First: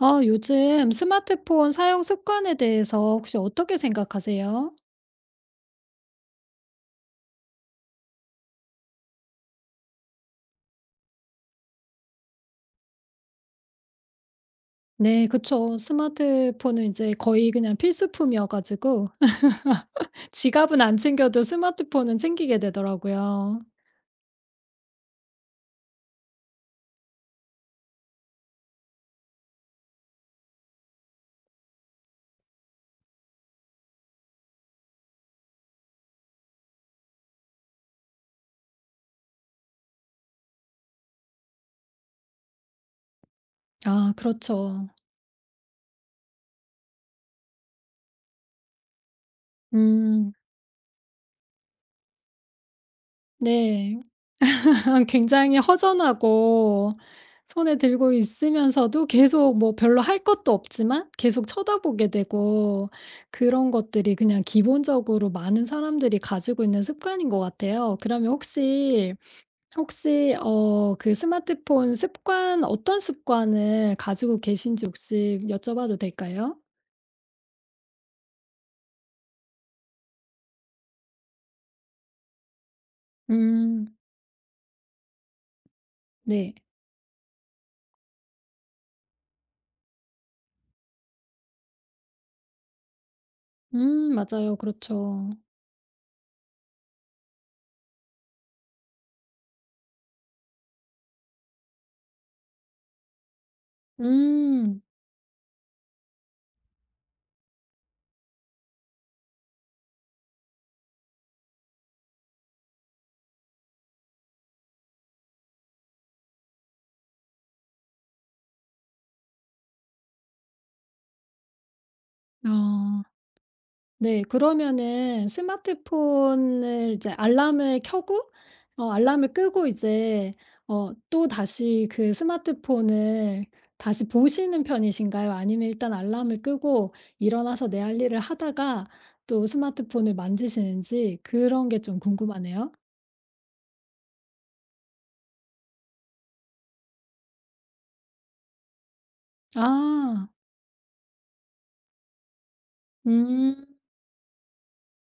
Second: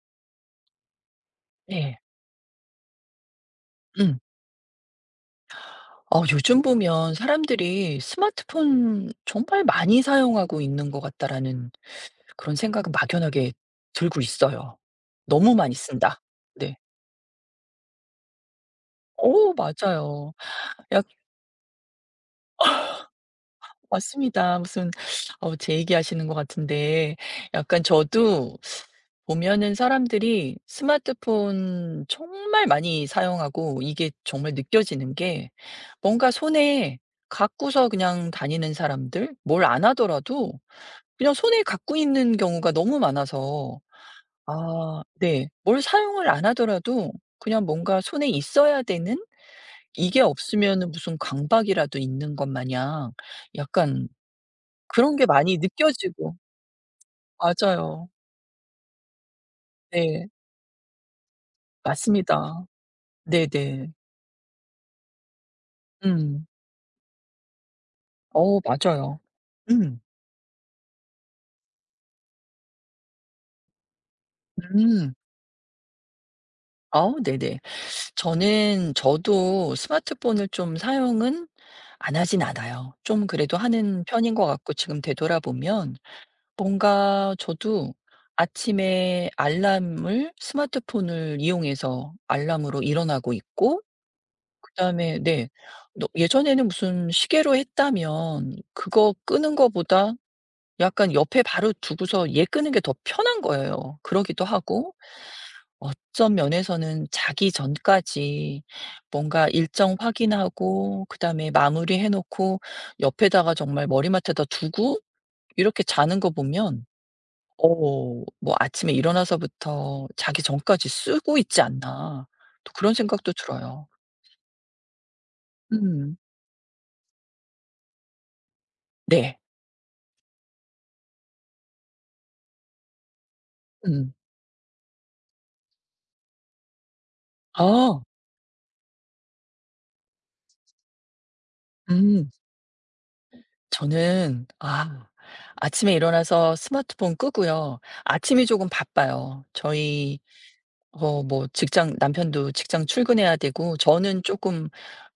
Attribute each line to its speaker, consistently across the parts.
Speaker 1: 아, 요즘 스마트폰
Speaker 2: 네.
Speaker 1: 사용 습관에 대해서 혹시 어떻게
Speaker 2: 음.
Speaker 1: 생각하세요?
Speaker 2: 어 요즘 보면 사람들이 '스마트폰 정말 많이 사용하고 있는 것 같다.'라는 그런 생각은 막연하게 들고 있어요.
Speaker 1: 네,
Speaker 2: '너무 많이
Speaker 1: 그쵸.
Speaker 2: 쓴다.' 네.
Speaker 1: 스마트폰은 이제 거의 그냥 필수품이어 가지고
Speaker 2: 오 맞아요.
Speaker 1: 지갑은 안 챙겨도 스마트폰은 챙기게 되더라고요.
Speaker 2: 맞습니다. 무슨 어 제 얘기하시는 것 같은데 약간 저도 보면은 사람들이 스마트폰 정말 많이 사용하고 이게 정말 느껴지는 게 뭔가 손에 갖고서 그냥 다니는 사람들 뭘 안 하더라도 그냥 손에 갖고 있는 경우가 너무 많아서.
Speaker 1: 아, 그렇죠.
Speaker 2: 아 네. 뭘 사용을 안 하더라도 그냥 뭔가 손에 있어야 되는, 이게
Speaker 1: 음.
Speaker 2: 없으면 무슨 강박이라도 있는 것 마냥
Speaker 1: 네.
Speaker 2: 약간 그런 게
Speaker 1: 굉장히
Speaker 2: 많이 느껴지고.
Speaker 1: 허전하고 손에
Speaker 2: 맞아요.
Speaker 1: 들고 있으면서도 계속 뭐 별로 할
Speaker 2: 네.
Speaker 1: 것도 없지만 계속 쳐다보게
Speaker 2: 맞습니다.
Speaker 1: 되고 그런
Speaker 2: 네네.
Speaker 1: 것들이 그냥 기본적으로 많은 사람들이
Speaker 2: 음.
Speaker 1: 가지고 있는 습관인 것 같아요. 그러면
Speaker 2: 어
Speaker 1: 혹시
Speaker 2: 맞아요. 음.
Speaker 1: 그 스마트폰 습관 어떤 습관을 가지고 계신지
Speaker 2: 음.
Speaker 1: 혹시 여쭤봐도 될까요?
Speaker 2: 아 네네. 저는 저도 스마트폰을 좀 사용은 안 하진 않아요. 좀 그래도
Speaker 1: 음.
Speaker 2: 하는 편인 것 같고, 지금 되돌아보면
Speaker 1: 네.
Speaker 2: 뭔가 저도 아침에 알람을 스마트폰을 이용해서 알람으로 일어나고 있고,
Speaker 1: 맞아요.
Speaker 2: 그다음에
Speaker 1: 그렇죠.
Speaker 2: 네. 너 예전에는 무슨 시계로 했다면 그거 끄는 거보다 약간 옆에 바로 두고서 얘 끄는 게 더 편한 거예요. 그러기도
Speaker 1: 음.
Speaker 2: 하고, 어떤 면에서는 자기 전까지 뭔가 일정 확인하고 그다음에 마무리해 놓고 옆에다가 정말 머리맡에다 두고 이렇게 자는 거 보면 어 뭐 '아침에 일어나서부터 자기 전까지 쓰고 있지 않나.' 또 그런
Speaker 1: 어.
Speaker 2: 생각도 들어요.
Speaker 1: 네. 그러면은
Speaker 2: 음.
Speaker 1: 스마트폰을 이제 알람을 켜고 어 알람을
Speaker 2: 네.
Speaker 1: 끄고 이제 어 또다시 그 스마트폰을 다시
Speaker 2: 음.
Speaker 1: 보시는 편이신가요? 아니면 일단 알람을 끄고 일어나서 내 할
Speaker 2: 어,
Speaker 1: 일을 하다가 또 스마트폰을 만지시는지 그런 게 좀
Speaker 2: 음.
Speaker 1: 궁금하네요.
Speaker 2: 저는 아 아침에 일어나서 스마트폰 끄고요. 아침이 조금 바빠요. 저희
Speaker 1: 아.
Speaker 2: 어 뭐 직장 남편도 직장 출근해야
Speaker 1: 음.
Speaker 2: 되고, 저는 조금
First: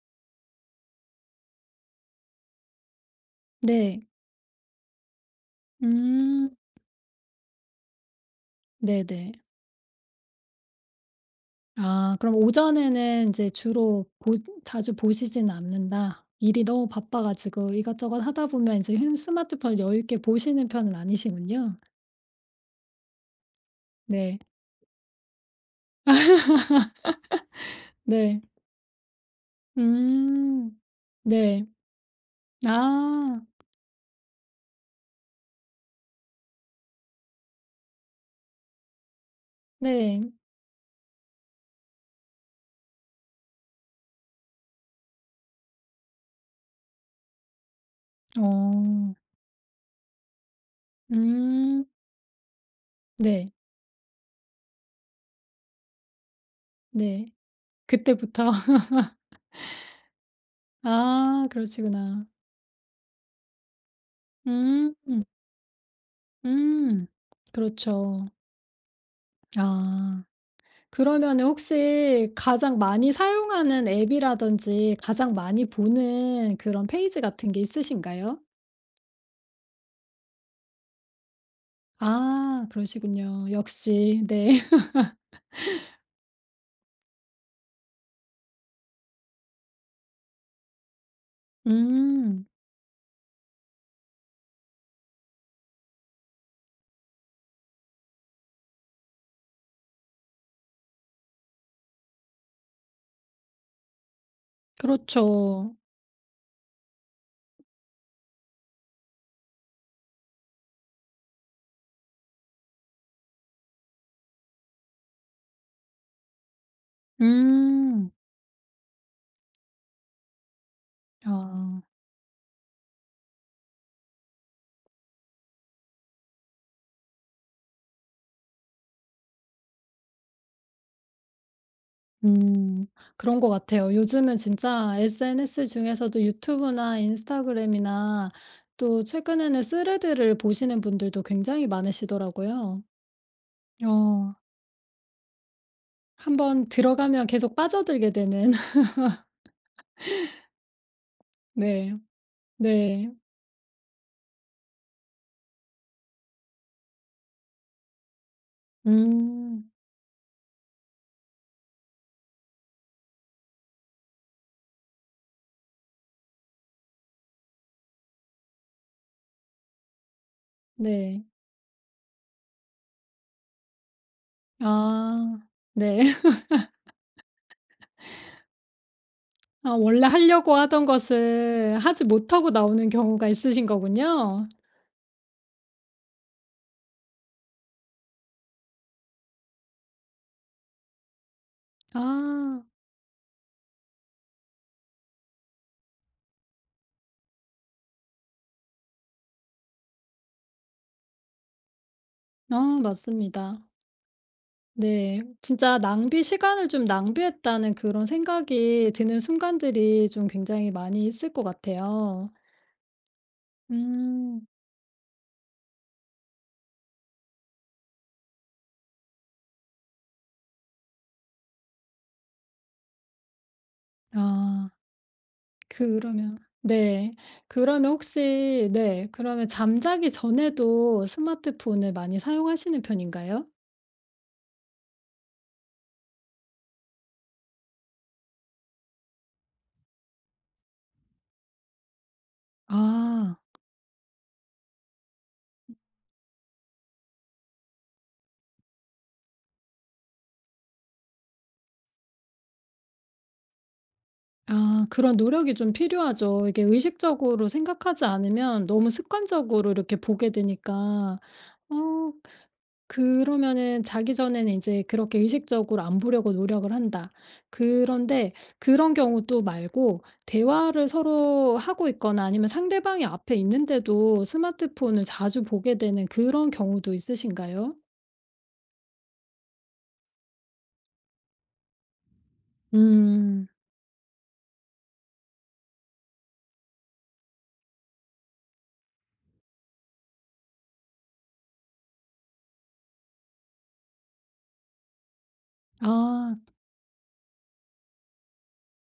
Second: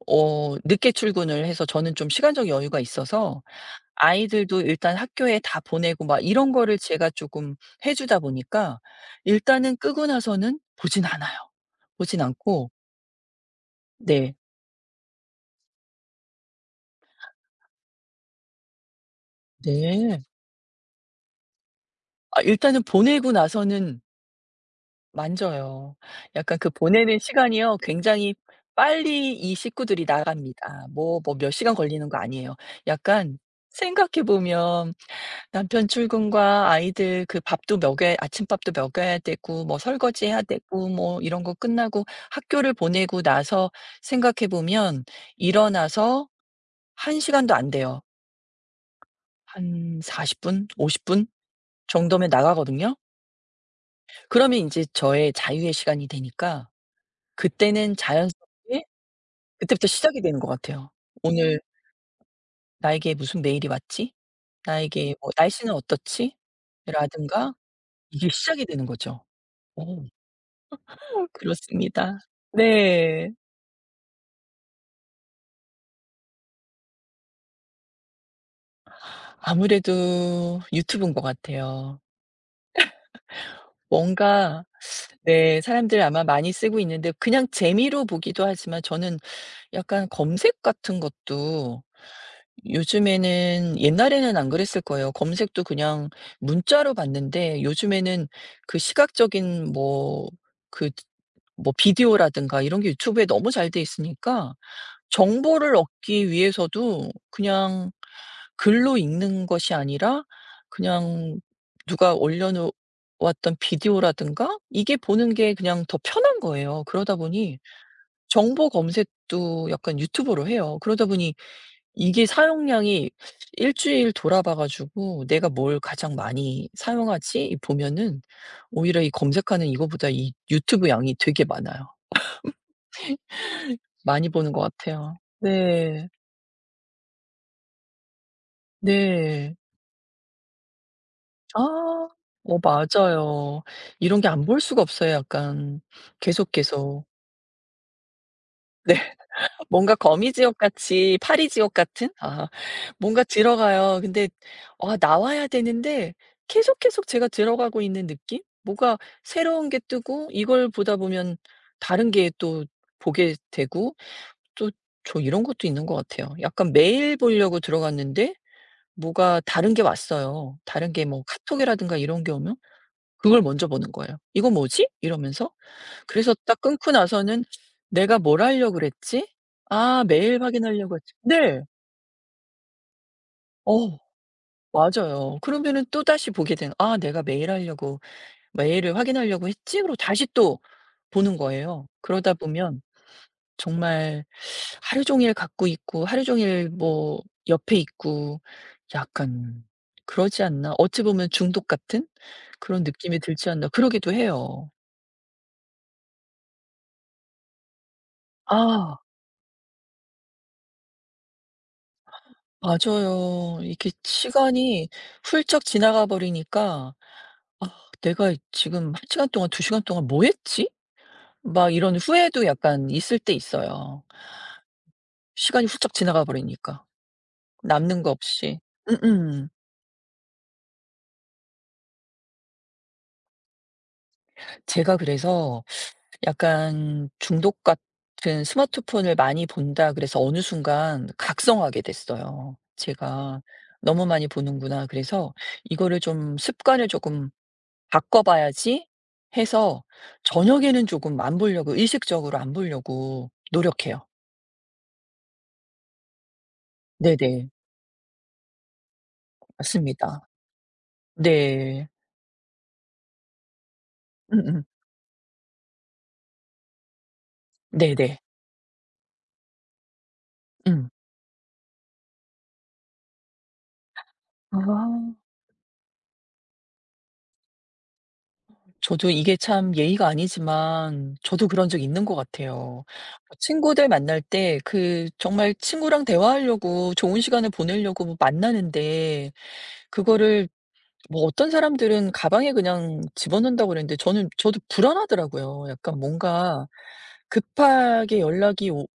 Speaker 2: 어 늦게 출근을 해서 저는 좀 시간적 여유가 있어서
Speaker 1: 네.
Speaker 2: 아이들도 일단 학교에 다 보내고 막 이런
Speaker 1: 음.
Speaker 2: 거를 제가 조금 해 주다 보니까
Speaker 1: 네네.
Speaker 2: 일단은 끄고 나서는 보진 않아요.
Speaker 1: 아
Speaker 2: 보진
Speaker 1: 그럼
Speaker 2: 않고.
Speaker 1: 오전에는 이제 주로 보
Speaker 2: 네.
Speaker 1: 자주 보시지는 않는다. 일이 너무 바빠 가지고 이것저것 하다 보면 이제핸 스마트폰을 여유 있게
Speaker 2: 네.
Speaker 1: 보시는 편은 아니시군요.
Speaker 2: 아 일단은 보내고 나서는
Speaker 1: 네.
Speaker 2: 만져요. 약간 그 보내는 시간이요 굉장히
Speaker 1: 네.
Speaker 2: 빨리 이 식구들이
Speaker 1: 음.
Speaker 2: 나갑니다. 뭐 뭐 몇
Speaker 1: 네.
Speaker 2: 시간 걸리는 거 아니에요. 약간
Speaker 1: 아
Speaker 2: 생각해 보면 남편 출근과 아이들 그 밥도 먹여야 아침밥도 먹여야 되고 뭐
Speaker 1: 네.
Speaker 2: 설거지해야 되고 뭐 이런 거 끝나고 학교를 보내고 나서 생각해 보면 일어나서 한 시간도 안 돼요.
Speaker 1: 어.
Speaker 2: 한 40 분, 50분
Speaker 1: 음.
Speaker 2: 정도면 나가거든요.
Speaker 1: 네.
Speaker 2: 그러면 이제 저의 자유의 시간이 되니까
Speaker 1: 네.
Speaker 2: 그때는
Speaker 1: 그때부터.
Speaker 2: 자연스럽게 그때부터 시작이 되는 것 같아요.
Speaker 1: 아
Speaker 2: '오늘
Speaker 1: 그러시구나.
Speaker 2: 나에게 무슨 메일이 왔지?
Speaker 1: 음.
Speaker 2: 나에게
Speaker 1: 음.
Speaker 2: 뭐 날씨는 어떻지?'
Speaker 1: 음.
Speaker 2: 라든가
Speaker 1: 그렇죠.
Speaker 2: 이게 시작이 되는 거죠. 오
Speaker 1: 아. 그러면은
Speaker 2: 그렇습니다.
Speaker 1: 혹시 가장 많이
Speaker 2: 네.
Speaker 1: 사용하는 앱이라든지 가장 많이 보는 그런 페이지 같은 게 있으신가요?
Speaker 2: 아무래도 유튜브인 것 같아요.
Speaker 1: 아 그러시군요. 역시 네.
Speaker 2: 뭔가 네 사람들 아마 많이 쓰고 있는데 그냥 재미로 보기도 하지만 저는 약간 검색 같은 것도.
Speaker 1: 음
Speaker 2: 요즘에는, 옛날에는 안 그랬을 거예요. 검색도 그냥 문자로 봤는데 요즘에는 그 시각적인 뭐 그 뭐 비디오라든가 이런 게 유튜브에 너무 잘 돼 있으니까
Speaker 1: 그렇죠.
Speaker 2: 정보를 얻기 위해서도 그냥 글로 읽는 것이 아니라 그냥 누가 올려 놓 왔던 비디오라든가 이게 보는 게 그냥 더 편한 거예요. 그러다 보니
Speaker 1: 음.
Speaker 2: 정보 검색도 약간 유튜브로 해요. 그러다 보니
Speaker 1: 아.
Speaker 2: 이게 사용량이 일 주일 돌아봐 가지고 '내가 뭘 가장 많이 사용하지?' 이 보면은 오히려 이 검색하는 이거보다 이 유튜브 양이 되게 많아요.
Speaker 1: 음. 그런 것 같아요.
Speaker 2: 많이
Speaker 1: 요즘은
Speaker 2: 보는 것
Speaker 1: 진짜
Speaker 2: 같아요.
Speaker 1: SNS
Speaker 2: 네.
Speaker 1: 중에서도 유튜브나 인스타그램이나 또
Speaker 2: 네.
Speaker 1: 최근에는 스레드를 보시는 분들도 굉장히
Speaker 2: 아. 어
Speaker 1: 많으시더라고요.
Speaker 2: 맞아요. 이런 게
Speaker 1: 어.
Speaker 2: 안 볼 수가 없어요 약간. 계속,
Speaker 1: 한번
Speaker 2: 계속.
Speaker 1: 들어가면 계속 빠져들게 되는
Speaker 2: 뭔가 거미지옥 같이 파리지옥
Speaker 1: 네.
Speaker 2: 같은? 아
Speaker 1: 네.
Speaker 2: 뭔가 들어가요. 근데 아 나와야 되는데 계속, 계속 제가 들어가고 있는 느낌? 뭐가 새로운
Speaker 1: 음.
Speaker 2: 게 뜨고 이걸 보다 보면 다른 게 또 보게 되고 또 저 이런 것도 있는 것 같아요. 약간 메일 보려고 들어갔는데 뭐가 다른 게 왔어요. 다른 게 뭐
Speaker 1: 네.
Speaker 2: 카톡이라든가 이런 게 오면 그걸 먼저 보는 거예요. '이거 뭐지?'
Speaker 1: 아.
Speaker 2: 이러면서.
Speaker 1: 네.
Speaker 2: 그래서 딱 끊고 나서는 '내가 뭘 하려고 그랬지?
Speaker 1: 아
Speaker 2: 아
Speaker 1: 원래
Speaker 2: 메일
Speaker 1: 하려고 하던
Speaker 2: 확인하려고 했지.' 네.
Speaker 1: 것을 하지 못하고 나오는 경우가 있으신
Speaker 2: 어
Speaker 1: 거군요.
Speaker 2: 맞아요. 그러면은 또다시 보게 되는 '아 내가 메일 하려고 메일을 확인하려고 했지?' 그러고 다시 또 보는 거예요. 그러다
Speaker 1: 아.
Speaker 2: 보면 정말 하루 종일 갖고 있고 하루 종일 뭐 옆에 있고 약간 그러지 않나? 어찌 보면 중독 같은
Speaker 1: 아
Speaker 2: 그런 느낌이 들지
Speaker 1: 맞습니다.
Speaker 2: 않나 그러기도 해요.
Speaker 1: 네. 진짜 낭비 '시간을 좀 낭비했다.'는 그런 생각이
Speaker 2: 아.
Speaker 1: 드는 순간들이 좀 굉장히 많이 있을 것 같아요.
Speaker 2: 맞아요. 이게
Speaker 1: 음.
Speaker 2: 시간이 훌쩍 지나가 버리니까 '아 내가 지금 한 시간 동안 두 시간 동안 뭐 했지?' 막 이런 후회도 약간 있을 때 있어요.
Speaker 1: 아.
Speaker 2: 시간이 훌쩍 지나가
Speaker 1: 그러면
Speaker 2: 버리니까
Speaker 1: 네. 그러면
Speaker 2: 남는 거 없이.
Speaker 1: 혹시 네 그러면
Speaker 2: 음음.
Speaker 1: 잠자기 전에도 스마트폰을 많이 사용하시는 편인가요?
Speaker 2: 제가 그래서 약간 '중독 같은 스마트폰을 많이 본다.' 그래서 어느 순간 각성하게 됐어요
Speaker 1: 아.
Speaker 2: 제가. '너무 많이 보는구나.' 그래서 이거를 좀 습관을 조금 바꿔봐야지 해서 저녁에는 조금 안 보려고 의식적으로 안 보려고 노력해요.
Speaker 1: 아 그런 노력이 좀 필요하죠. 이게 의식적으로
Speaker 2: 네네.
Speaker 1: 생각하지 않으면 너무 습관적으로 이렇게
Speaker 2: 맞습니다.
Speaker 1: 보게 되니까
Speaker 2: 네.
Speaker 1: 어 그러면은 자기 전에는 이
Speaker 2: 음음.
Speaker 1: 제 그렇게 의식적으로 안 보려고 노력을 한다.
Speaker 2: 네네.
Speaker 1: 그런데 그런 경우 또 말고 대화를
Speaker 2: 음.
Speaker 1: 서로 하고 있거나 아니면 상대방이 앞에 있는데도 스마트폰을
Speaker 2: 아.
Speaker 1: 자주 보게 되는 그런 경우도 있으신가요?
Speaker 2: 저도 이게 참 예의가 아니지만 저도 그런 적 있는 것 같아요.
Speaker 1: 음.
Speaker 2: 친구들 만날 때 그 정말 친구랑 대화하려고 좋은 시간을 보내려고 뭐 만나는데 그거를 뭐 어떤 사람들은 가방에 그냥 집어넣는다고 그랬는데 저는 저도 불안하더라고요. 약간
Speaker 1: 아
Speaker 2: 뭔가 급하게 연락이 오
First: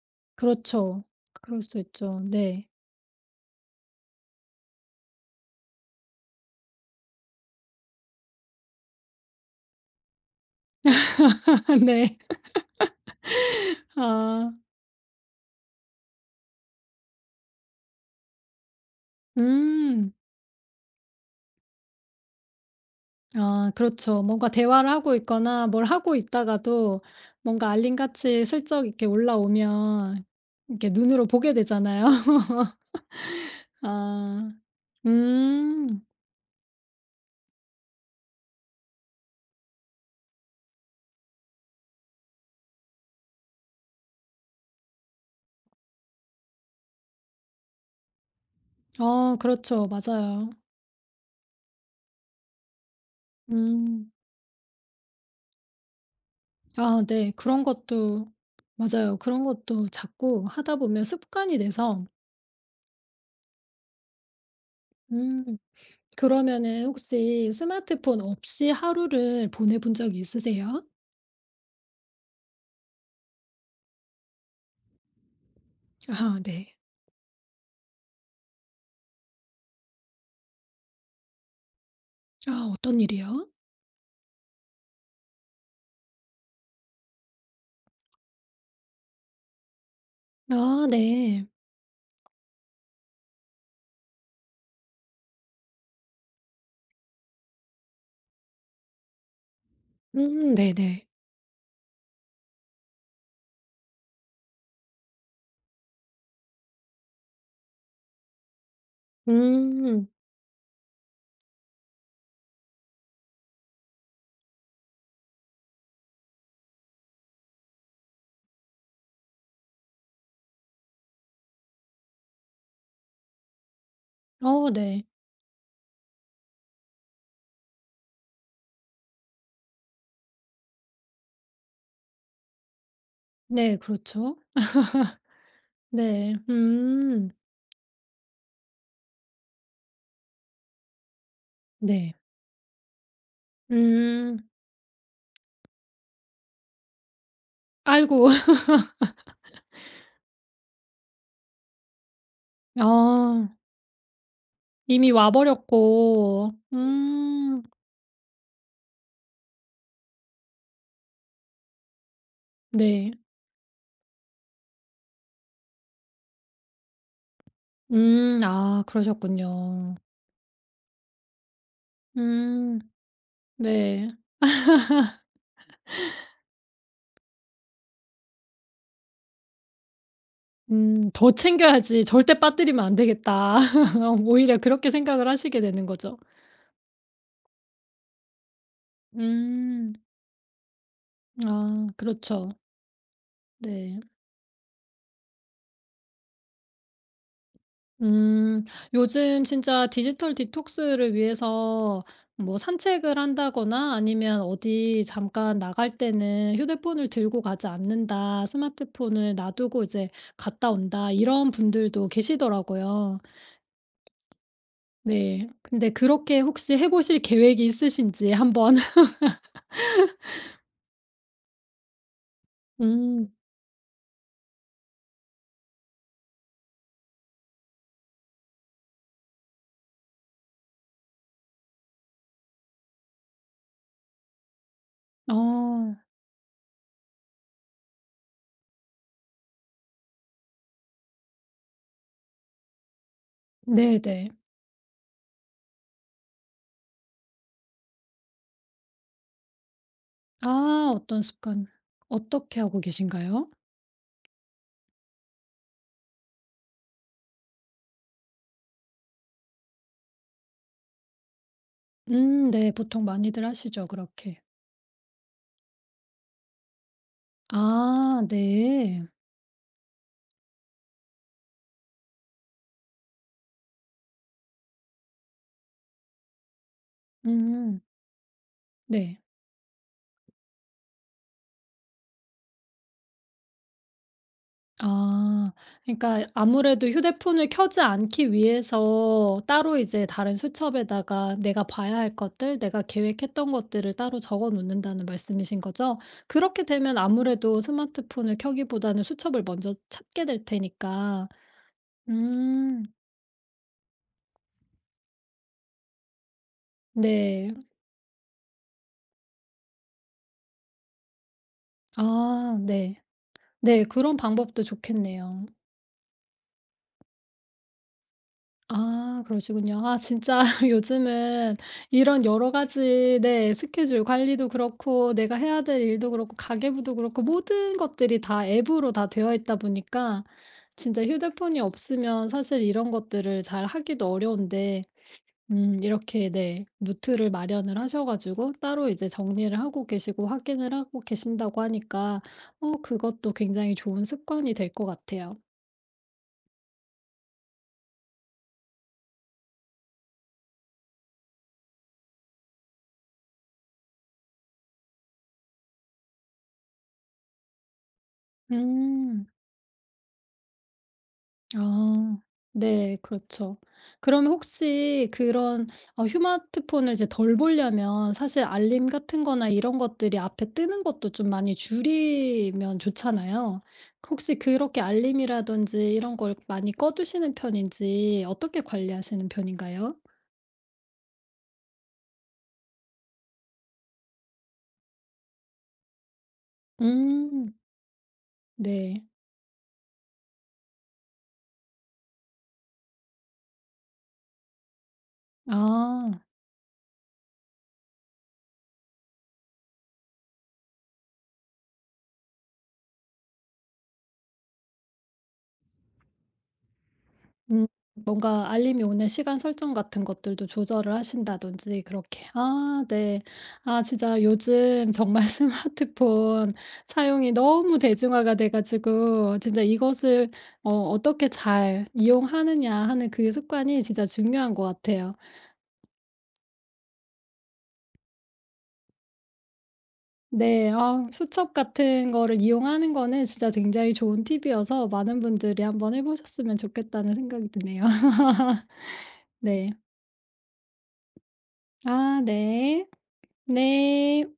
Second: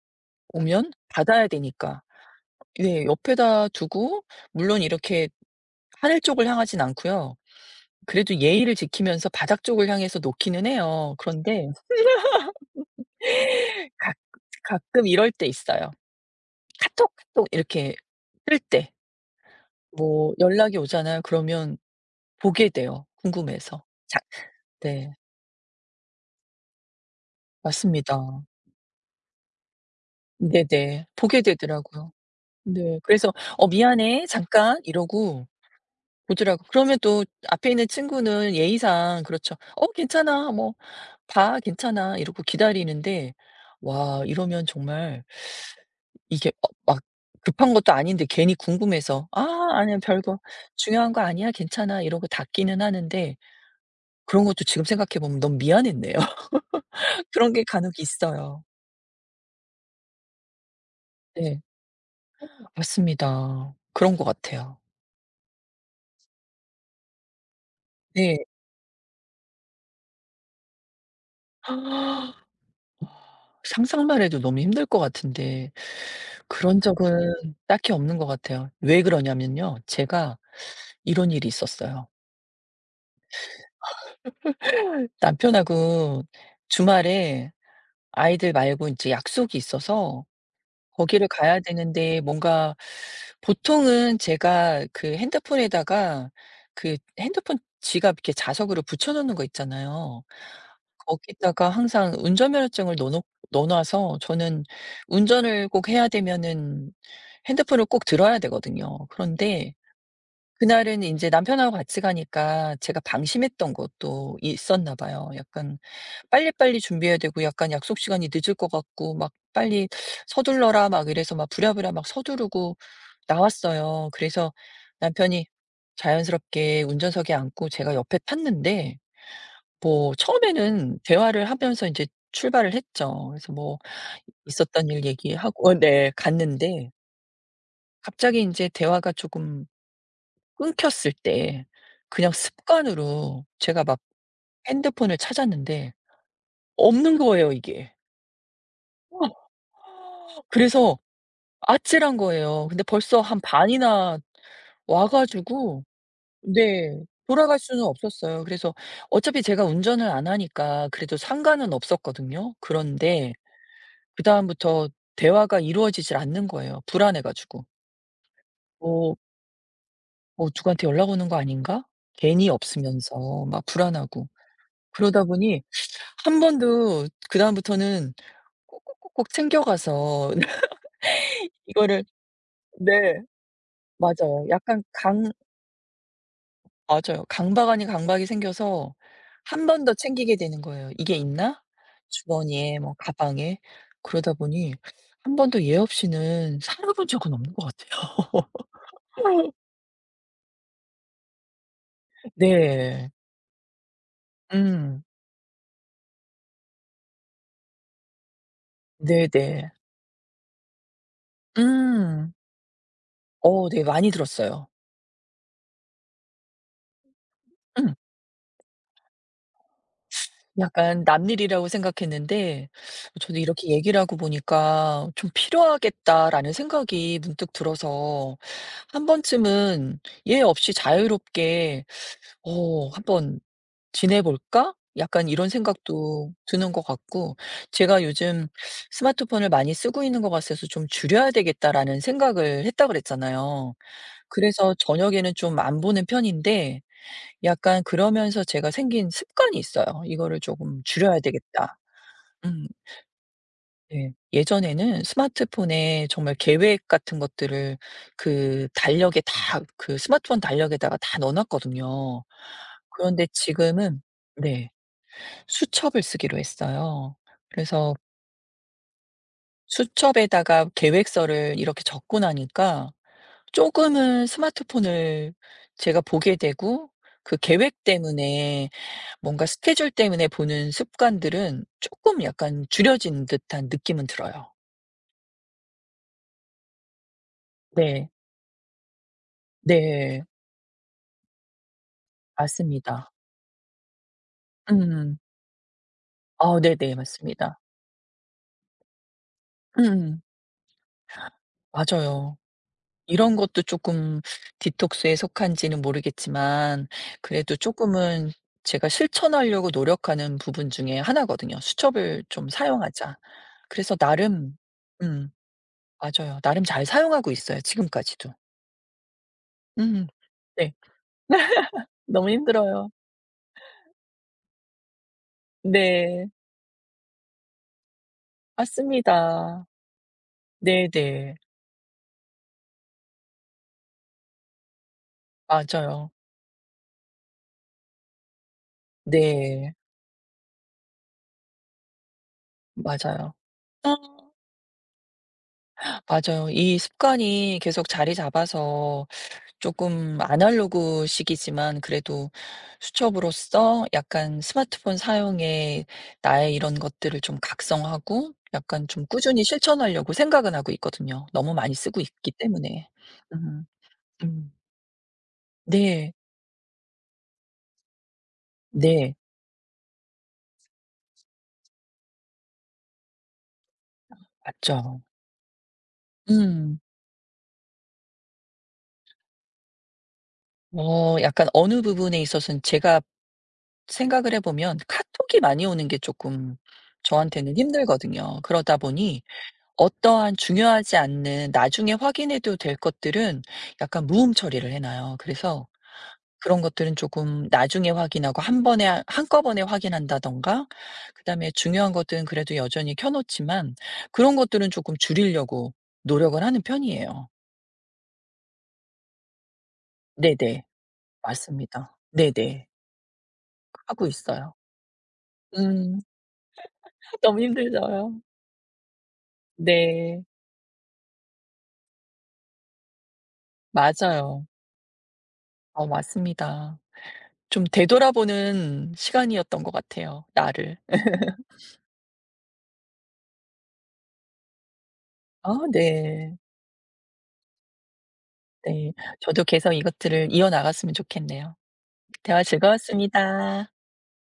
Speaker 2: 오면
Speaker 1: 그렇죠.
Speaker 2: 받아야
Speaker 1: 그럴 수
Speaker 2: 되니까.
Speaker 1: 있죠. 네.
Speaker 2: 네. 옆에다 두고 물론 이렇게 하늘 쪽을 향하진 않고요. 그래도 예의를 지키면서 바닥 쪽을 향해서 놓기는 해요. 그런데
Speaker 1: 네.
Speaker 2: 가
Speaker 1: 아.
Speaker 2: 가끔 이럴 때 있어요. 카톡, 카톡 이렇게 뜰 때
Speaker 1: 음.
Speaker 2: 뭐 연락이 오잖아요. 그러면 보게 돼요
Speaker 1: 아
Speaker 2: 궁금해서. 자
Speaker 1: 그렇죠. 뭔가 대화를
Speaker 2: 네.
Speaker 1: 하고 있거나 뭘 하고 있다가도 뭔가
Speaker 2: 맞습니다.
Speaker 1: 알림같이 슬쩍 이렇게 올라오면 이렇게
Speaker 2: 네네.
Speaker 1: 눈으로
Speaker 2: 보게
Speaker 1: 보게 되잖아요.
Speaker 2: 되더라고요. 네. 그래서 "어 미안해.
Speaker 1: 아.
Speaker 2: 잠깐." 이러고
Speaker 1: 음.
Speaker 2: 보더라고요. 그러면 또 앞에 있는 친구는 예의상 그렇죠. "어 괜찮아. 뭐 봐. 괜찮아." 이러고 기다리는데 와 이러면 정말 이게 어 막 급한 것도 아닌데 괜히 궁금해서
Speaker 1: 어
Speaker 2: "아
Speaker 1: 그렇죠.
Speaker 2: 아니야. 별거
Speaker 1: 맞아요.
Speaker 2: 중요한 거 아니야. 괜찮아." 이러고 닫기는 하는데
Speaker 1: 음.
Speaker 2: 그런 것도 지금 생각해 보면 너무 미안했네요.
Speaker 1: 아 네.
Speaker 2: 그런
Speaker 1: 그런
Speaker 2: 게 간혹
Speaker 1: 것도
Speaker 2: 있어요.
Speaker 1: 맞아요. 그런 것도 자꾸 하다 보면 습관이
Speaker 2: 네.
Speaker 1: 돼서
Speaker 2: 맞습니다. 그런 것 같아요.
Speaker 1: 음 그러면은 혹시 스마트폰 없이 하루를 보내 본 적이 있으세요?
Speaker 2: 네. 상상만 해도 너무 힘들 것 같은데
Speaker 1: 아 네.
Speaker 2: 그런 적은 딱히 없는 것 같아요. 왜 그러냐면요. 제가 이런 일이 있었어요.
Speaker 1: 아 어떤 일이요?
Speaker 2: 남편하고 주말에 아이들 말고 이제 약속이 있어서
Speaker 1: 아
Speaker 2: 거기를
Speaker 1: 네.
Speaker 2: 가야 되는데 뭔가 보통은 제가 그 핸드폰에다가 그 핸드폰 지갑 이렇게 자석으로 붙여 놓는 거 있잖아요.
Speaker 1: 네네.
Speaker 2: 거기다가 항상 운전면허증을 넣어 놔서 저는 운전을 꼭 해야 되면은 핸드폰을 꼭 들어야 되거든요. 그런데
Speaker 1: 음.
Speaker 2: 그날은 이제 남편하고 같이 가니까 제가 방심했던 것도 있었나 봐요. 약간 빨리빨리 준비해야 되고 약간 약속 시간이 늦을 것 같고 막 "빨리 서둘러라." 막 이래서 막 부랴부랴 막 서두르고 나왔어요. 그래서
Speaker 1: 어 네.
Speaker 2: 남편이 자연스럽게 운전석에 앉고 제가 옆에 탔는데 뭐 처음에는 대화를 하면서 이제 출발을 했죠. 그래서
Speaker 1: 네
Speaker 2: 뭐
Speaker 1: 그렇죠.
Speaker 2: 있었던 일 얘기하고 어 네
Speaker 1: 네.
Speaker 2: 갔는데
Speaker 1: 음.
Speaker 2: 갑자기 이제 대화가 조금 끊겼을 때
Speaker 1: 네.
Speaker 2: 그냥 습관으로 제가 막
Speaker 1: 음.
Speaker 2: 핸드폰을 찾았는데 없는 거예요 이게.
Speaker 1: 아이고.
Speaker 2: 그래서 아찔한 거예요. 근데 벌써 한
Speaker 1: 아.
Speaker 2: 반이나 와
Speaker 1: 이미 와
Speaker 2: 가지고
Speaker 1: 버렸고.
Speaker 2: 네. 돌아갈
Speaker 1: 음.
Speaker 2: 수는 없었어요. 그래서 어차피 제가 운전을 안 하니까 그래도 상관은 없었거든요.
Speaker 1: 네.
Speaker 2: 그런데 그다음부터 대화가 이루어지질 않는 거예요 불안해 가지고.
Speaker 1: 음. 아
Speaker 2: 뭐
Speaker 1: 그러셨군요.
Speaker 2: '뭐 누구한테 연락 오는 거 아닌가?' 괜히
Speaker 1: 음.
Speaker 2: 없으면서 막
Speaker 1: 네.
Speaker 2: 불안하고. 그러다 보니 한 번도 그다음부터는 꼭꼭꼭꼭 챙겨 가서.
Speaker 1: 음. '더 챙겨야지.
Speaker 2: 이거를
Speaker 1: 절대 빠뜨리면 안
Speaker 2: 네.
Speaker 1: 되겠다.'
Speaker 2: 맞아요.
Speaker 1: 오히려
Speaker 2: 약간
Speaker 1: 그렇게 생각을
Speaker 2: 강
Speaker 1: 하시게 되는 거죠.
Speaker 2: 맞아요. 강박 아닌 강박이 생겨서 한 번
Speaker 1: 음.
Speaker 2: 더 챙기게 되는 거예요. '이게 있나?'
Speaker 1: 아 그렇죠.
Speaker 2: 주머니에 뭐 가방에.
Speaker 1: 네.
Speaker 2: 그러다 보니 한 번도 예 없이는 살아본 적은 없는 것 같아요.
Speaker 1: 음. 요즘 진짜 디지털 디톡스를 위해서 뭐
Speaker 2: 네.
Speaker 1: 산책을 한다거나 아니면 어디
Speaker 2: 음.
Speaker 1: 잠깐 나갈 때는 '휴대폰을 들고 가지 않는다. 스마트폰을
Speaker 2: 네네.
Speaker 1: 놔두고 이제 갔다 온다.' 이런 분들도
Speaker 2: 음.
Speaker 1: 계시더라고요.
Speaker 2: 어 네 많이 들었어요.
Speaker 1: 네. 근데 그렇게 혹시 해 보실 계획이
Speaker 2: 음.
Speaker 1: 있으신지 한번
Speaker 2: 약간 남일이라고 생각했는데
Speaker 1: 음.
Speaker 2: 저도 이렇게 얘기를 하고 보니까 '좀 필요하겠다.'라는 생각이 문득 들어서 '한 번쯤은 얘 없이 자유롭게 어 한번 지내 볼까?' 약간 이런
Speaker 1: 어.
Speaker 2: 생각도 드는 것 같고 제가 요즘 '스마트폰을 많이 쓰고 있는 것 같아서 좀 줄여야 되겠다.'라는 생각을 했다 그랬잖아요.
Speaker 1: 네네.
Speaker 2: 그래서 저녁에는 좀 안 보는 편인데 약간 그러면서 제가 생긴 습관이 있어요. '이거를 조금
Speaker 1: 아
Speaker 2: 줄여야
Speaker 1: 어떤 습관
Speaker 2: 되겠다.'
Speaker 1: 어떻게
Speaker 2: 음
Speaker 1: 하고 계신가요?
Speaker 2: 네. 예전에는 스마트폰에 정말 계획 같은 것들을 그 달력에 다 그 스마트폰 달력에다가 다 넣어 놨거든요.
Speaker 1: 네. 보통
Speaker 2: 그런데
Speaker 1: 많이들 하시죠
Speaker 2: 지금은
Speaker 1: 그렇게.
Speaker 2: 네. 수첩을 쓰기로 했어요. 그래서
Speaker 1: 아 네.
Speaker 2: 수첩에다가 계획서를 이렇게 적고 나니까 조금은 스마트폰을 제가 보게 되고 그
Speaker 1: 음
Speaker 2: 계획 때문에
Speaker 1: 네.
Speaker 2: 뭔가 스케줄 때문에 보는 습관들은 쪼끔 약간 줄여진 듯한 느낌은 들어요.
Speaker 1: 아 그러니까 아무래도 휴대폰을 켜지
Speaker 2: 네.
Speaker 1: 않기 위해서 따로 이제
Speaker 2: 네.
Speaker 1: 다른 수첩에다가 내가 봐야 할 것들, 내가
Speaker 2: 맞습니다.
Speaker 1: 계획했던 것들을 따로 적어 놓는다는
Speaker 2: 음.
Speaker 1: 말씀이신 거죠?
Speaker 2: 아
Speaker 1: 그렇게
Speaker 2: 네네.
Speaker 1: 되면
Speaker 2: 맞습니다.
Speaker 1: 아무래도 스마트폰을 켜기보다는 수첩을 먼저
Speaker 2: 음.
Speaker 1: 찾게 될 테니까.
Speaker 2: 맞아요.
Speaker 1: 음
Speaker 2: 이런 것도 쪼끔 디톡스에 속한지는 모르겠지만
Speaker 1: 네.
Speaker 2: 그래도 쪼끔은 제가 실천하려고 노력하는 부분 중에 하나거든요. '수첩을 좀
Speaker 1: 아 네.
Speaker 2: 사용하자.'
Speaker 1: 네
Speaker 2: 그래서
Speaker 1: 그런
Speaker 2: 나름
Speaker 1: 방법도
Speaker 2: 음
Speaker 1: 좋겠네요.
Speaker 2: 맞아요. 나름 잘 사용하고 있어요 지금까지도.
Speaker 1: 아 그러시군요. 아
Speaker 2: 음.
Speaker 1: 진짜
Speaker 2: 네.
Speaker 1: 요즘은 이런
Speaker 2: 너무
Speaker 1: 여러
Speaker 2: 힘들어요.
Speaker 1: 가지 네 스케줄 관리도 그렇고 내가 해야 될 일도
Speaker 2: 네.
Speaker 1: 그렇고 가계부도 그렇고 모든 것들이 다 앱으로 다 되어 있다
Speaker 2: 맞습니다.
Speaker 1: 보니까 진짜
Speaker 2: 네네.
Speaker 1: 휴대폰이 없으면 사실 이런 것들을 잘 하기도 어려운데
Speaker 2: 맞아요.
Speaker 1: 이렇게 네 노트를 마련을 하셔 가지고 따로 이제 정리를
Speaker 2: 네.
Speaker 1: 하고 계시고 확인을 하고 계신다고 하니까 어 그것도
Speaker 2: 맞아요.
Speaker 1: 굉장히 좋은 습관이 될 것 같아요.
Speaker 2: 맞아요. 이 습관이 계속 자리 잡아서 조금 아날로그식이지만 그래도 수첩으로써 약간 스마트폰 사용에 나의 이런 것들을 좀 각성하고 약간 좀
Speaker 1: 음.
Speaker 2: 꾸준히 실천하려고 생각은 하고 있거든요, 너무 많이 쓰고
Speaker 1: 아.
Speaker 2: 있기 때문에.
Speaker 1: 네 그렇죠.
Speaker 2: 음.
Speaker 1: 그러면
Speaker 2: 음.
Speaker 1: 혹시 그런 어
Speaker 2: 네.
Speaker 1: 스마트폰을 이제 덜 보려면 사실 알림
Speaker 2: 네.
Speaker 1: 같은 거나 이런 것들이 앞에 뜨는 것도 좀 많이 줄이면 좋잖아요. 혹시 그렇게
Speaker 2: 맞죠.
Speaker 1: 알림이라든지 이런 걸 많이
Speaker 2: 음.
Speaker 1: 꺼 두시는 편인지 어떻게 관리하시는 편인가요?
Speaker 2: 어 약간 어느 부분에 있어서는 제가 생각을 해 보면 카톡이 많이 오는 게 조금
Speaker 1: 음.
Speaker 2: 저한테는 힘들거든요. 그러다
Speaker 1: 네.
Speaker 2: 보니 어떠한 중요하지 않는 나중에 확인해도 될 것들은 약간 무음 처리를 해 놔요. 그래서
Speaker 1: 아.
Speaker 2: 그런 것들은 조금 나중에 확인하고 한 번에 한꺼번에 확인한다든가 그다음에 중요한 것들은 그래도 여전히 켜 놓지만 그런 것들은 조금 줄이려고 노력을 하는 편이에요.
Speaker 1: 음. 뭔가 알림이 오는 시간 설정 같은 것들도
Speaker 2: 네네.
Speaker 1: 조절을 하신다든지
Speaker 2: 맞습니다.
Speaker 1: 그렇게.
Speaker 2: 네네.
Speaker 1: 아 네. 아
Speaker 2: 하고
Speaker 1: 진짜
Speaker 2: 있어요.
Speaker 1: 요즘 정말
Speaker 2: 음.
Speaker 1: 스마트폰 사용이
Speaker 2: 너무 힘들
Speaker 1: 너무
Speaker 2: 어요
Speaker 1: 대중화가 돼 가지고 진짜
Speaker 2: 네.
Speaker 1: 이것을 어 어떻게 잘 이용하느냐 하는 그 습관이 진짜
Speaker 2: 맞아요.
Speaker 1: 중요한 것 같아요.
Speaker 2: 어 맞습니다. 좀 되돌아보는 시간이었던 것 같아요,
Speaker 1: 네.
Speaker 2: 나를.
Speaker 1: 아 수첩 같은 거를 이용하는 거는 진짜 굉장히 좋은 팁이어서 많은
Speaker 2: 아
Speaker 1: 분들이 한번 해
Speaker 2: 네.
Speaker 1: 보셨으면 좋겠다는 생각이 드네요.
Speaker 2: 네. 저도
Speaker 1: 네.
Speaker 2: 계속 이것들을 이어나갔으면 좋겠네요.
Speaker 1: 아
Speaker 2: 대화
Speaker 1: 네.
Speaker 2: 즐거웠습니다.
Speaker 1: 네.